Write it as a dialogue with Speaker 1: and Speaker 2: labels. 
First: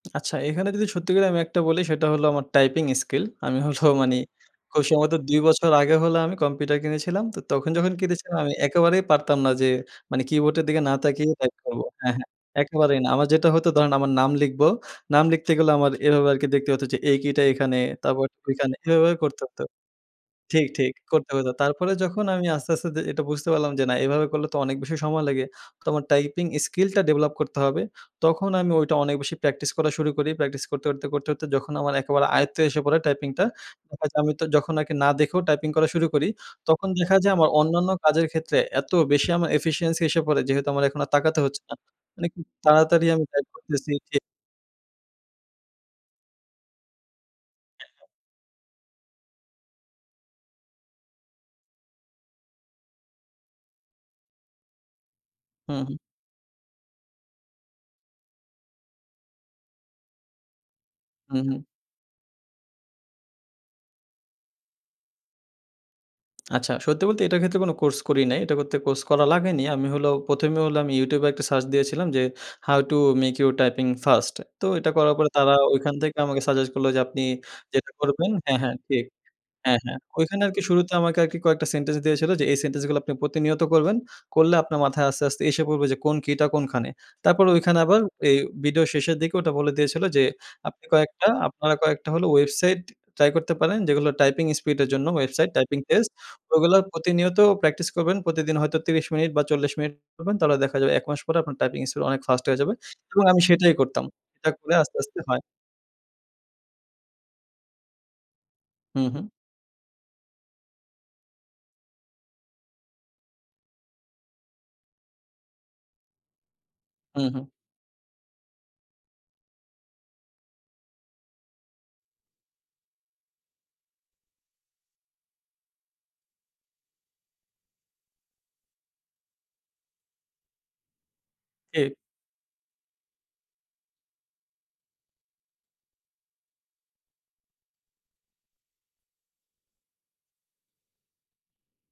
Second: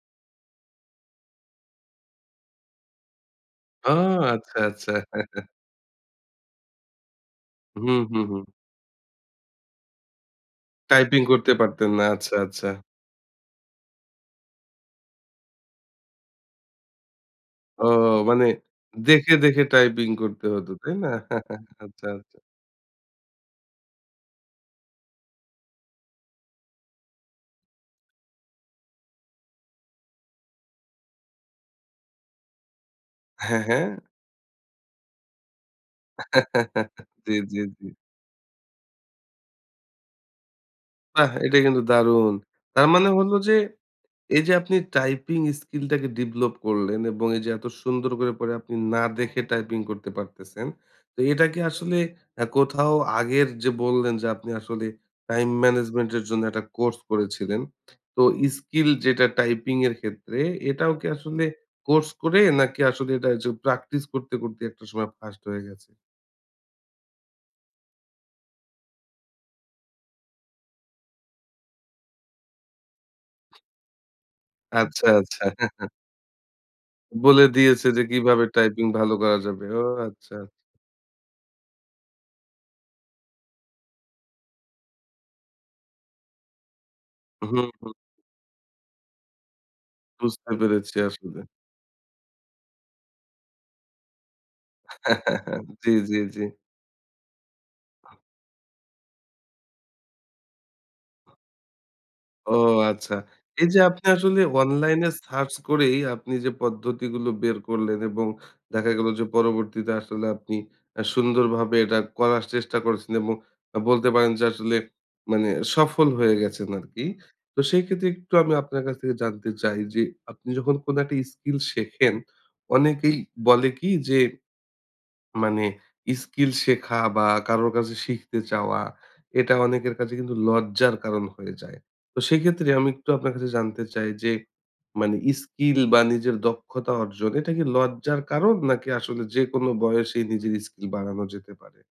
Speaker 1: আচ্ছা এখানে যদি সত্যি করে আমি একটা বলি সেটা হল আমার টাইপিং স্কিল আমি হল
Speaker 2: ও!
Speaker 1: মানে
Speaker 2: আচ্ছা,
Speaker 1: খুব
Speaker 2: আচ্ছা।
Speaker 1: সম্ভবত ২ বছর আগে হল আমি কম্পিউটার কিনেছিলাম তো তখন যখন
Speaker 2: হুম, হুম,
Speaker 1: কিনেছিলাম
Speaker 2: হুম।
Speaker 1: আমি একেবারেই পারতাম না যে মানে কিবোর্ডের দিকে না
Speaker 2: টাইপিং
Speaker 1: তাকিয়েই
Speaker 2: করতে
Speaker 1: টাইপ করব
Speaker 2: পারতেন না।
Speaker 1: হ্যা, হ্যা
Speaker 2: আচ্ছা, আচ্ছা।
Speaker 1: একেবারেই না, আমার যেটা হতো ধরেন আমার নাম লিখবো নাম লিখতে গেলেও আমার এভাবে আর কি দেখতে হত যে এই কী টা এখানে
Speaker 2: ও
Speaker 1: তারপর
Speaker 2: মানে
Speaker 1: ওইখানে এভাবে
Speaker 2: দেখে,
Speaker 1: করতে
Speaker 2: দেখে
Speaker 1: হতো
Speaker 2: টাইপিং করতে
Speaker 1: ঠিক,
Speaker 2: হত,
Speaker 1: ঠিক
Speaker 2: তাই না?
Speaker 1: করতে হতো। তারপরে
Speaker 2: আচ্ছা,
Speaker 1: যখন
Speaker 2: আচ্ছা।
Speaker 1: আমি আস্তে, আস্তে দে এটা বুঝতে পারলাম যে না এভাবে করলে তো অনেক বেশি সময় লেগে, তো আমার টাইপিং স্কিলটা ডেভেলপ করতে হবে। তখন আমি ওইটা অনেক বেশি প্র্যাকটিস করা শুরু করি, প্র্যাকটিস করতে, করতে, করতে, করতে যখন আমার একেবারে আয়ত্তে এসে পড়ে টাইপিংটা
Speaker 2: হ্যা, হ্যা।
Speaker 1: হয়তো আমি তো যখন আরকি না দেখেও টাইপিং করা শুরু করি তখন দেখা যায়
Speaker 2: জী,
Speaker 1: আমার
Speaker 2: জী,
Speaker 1: অন্যান্য
Speaker 2: জী।
Speaker 1: কাজের ক্ষেত্রে এত বেশি আমার এফিসিয়েন্সি এসে পড়ে। যেহেতু আমার এখন আর
Speaker 2: বাহ!
Speaker 1: তাকাতে
Speaker 2: এটা
Speaker 1: হচ্ছে না,
Speaker 2: কিন্তু
Speaker 1: মানে
Speaker 2: দারুণ। তার
Speaker 1: তাড়াতাড়ি
Speaker 2: মানে
Speaker 1: আমি
Speaker 2: হলো
Speaker 1: টাইপ
Speaker 2: যে,
Speaker 1: করতেছি, জী।
Speaker 2: এই যে আপনি টাইপিং স্কিল টাকে ডিভলপ করলেন এবং এই যে এত
Speaker 1: এ হ্যা।
Speaker 2: সুন্দর করে পরে আপনি না দেখে টাইপিং করতে পারতেছেন। তো এটা কি আসলে আ কোথাও আগের যে বললেন যে আপনি আসলে টাইম
Speaker 1: হুম, হুম।
Speaker 2: ম্যানেজমেন্ট এর জন্য একটা কোর্স করেছিলেন। তো স্কিল যেটা টাইপিং এর ক্ষেত্রে এটাও কি
Speaker 1: হুম,
Speaker 2: আসলে
Speaker 1: হুম।
Speaker 2: কোর্স করে, নাকি আসলে এটা ওইযে প্র্যাকটিস করতে, করতে একটা সময় ফাস্ট হয়ে গেছে?
Speaker 1: আচ্ছা সত্যি বলতে এটার ক্ষেত্রে কোন কোর্স করি নাই, এটা করতে কোর্স করা লাগেনি। আমি হলো ১ম এ হল আমি ইউটিউবে একটা সার্চ দিয়েছিলাম যে "how to make your typing first" তো এটা
Speaker 2: আচ্ছা,
Speaker 1: করার পরে
Speaker 2: আচ্ছা।
Speaker 1: তারা ঐখান থেকে আমাকে সাজেস্ট করলো যে আপনি
Speaker 2: বলে দিয়েছে
Speaker 1: যেটা
Speaker 2: যে
Speaker 1: করবেন
Speaker 2: কিভাবে
Speaker 1: হ্যা, হ্যা,
Speaker 2: টাইপিং
Speaker 1: জী
Speaker 2: ভালো করা যাবে,
Speaker 1: হ্যা,
Speaker 2: ও
Speaker 1: হ্যা।
Speaker 2: আচ্ছা!
Speaker 1: ওইখানে আরকি শুরুতে আমাকে আরকি কয়েকটা সেনটেন্স দিয়েছিলো যে এই সেন্টেন্সগুলো আপনি প্রতিনিয়ত করবেন, করলে আপনার মাথায় আস্তে, আস্তে এসে পড়বে কোন কি'টা কোনখানে। তারপর
Speaker 2: হুম,
Speaker 1: ঐখানে
Speaker 2: হুম।
Speaker 1: আবার এ ভিডিও শেষের দিকে ওটা বলে দিয়েছিল যে
Speaker 2: বুঝতে
Speaker 1: আপনি
Speaker 2: পেরেছি
Speaker 1: কয়েকটা,
Speaker 2: আসলে।
Speaker 1: আপনারা কয়েকটা হলো ওয়েবসাইট ট্রাই করতে পারেন যেগুলো টাইপিং স্পিডের জন্য ওয়েবসাইট, টাইপিং
Speaker 2: জী,
Speaker 1: টেস্ট
Speaker 2: জী, জী।
Speaker 1: ওইগুলা প্রতিনিয়ত প্র্যাকটিস করবেন। প্রতিদিন হয়তো ৩০ মিনিট বা ৪০ মিনিট করবেন, তাহলে দেখা যাবে ১ মাস পরে আপনার টাইপিং স্পিড অনেক ফাস্ট
Speaker 2: ও
Speaker 1: হয়ে যাবে
Speaker 2: আচ্ছা!
Speaker 1: এবং আমি
Speaker 2: এই
Speaker 1: সেটাই
Speaker 2: যে আপনি
Speaker 1: করতাম
Speaker 2: আসলে
Speaker 1: এটা করে আস্তে,
Speaker 2: অনলাইন এ
Speaker 1: আস্তে হয়।
Speaker 2: সার্চ করেই আপনি যে পদ্ধতিগুলো বের করলেন এবং দেখা গেল
Speaker 1: হুম,
Speaker 2: যে
Speaker 1: হুম।
Speaker 2: পরবর্তীতে আসলে আপনি আ সুন্দরভাবে এটা করার চেষ্টা করছেন এবং বলতে পারেন যে আসলে মানে সফল হয়ে গেছেন আরকি।
Speaker 1: হুম, হুম।
Speaker 2: তো সেই ক্ষেত্রে একটু আমি আপনার কাছ থেকে জানতে চাই যে, আপনি যখন কোন একটা স্কিল শেখেন অনেকেই বলে কি যে, মানে স্কিল শেখা বা কারোর কাছে শিখতে চাওয়া এটা অনেকের কাছে কিন্তু লজ্জার কারণ হয়ে যায়।
Speaker 1: জী।
Speaker 2: তো সেক্ষেত্রে আমি একটু আপনার কাছে জানতে চাই যে মানে স্কিল বা নিজের দক্ষতা অর্জন এটা কি লজ্জার কারণ নাকি আসলে যেকোনো বয়সেই নিজের স্কিল বাড়ানো যেতে পারে?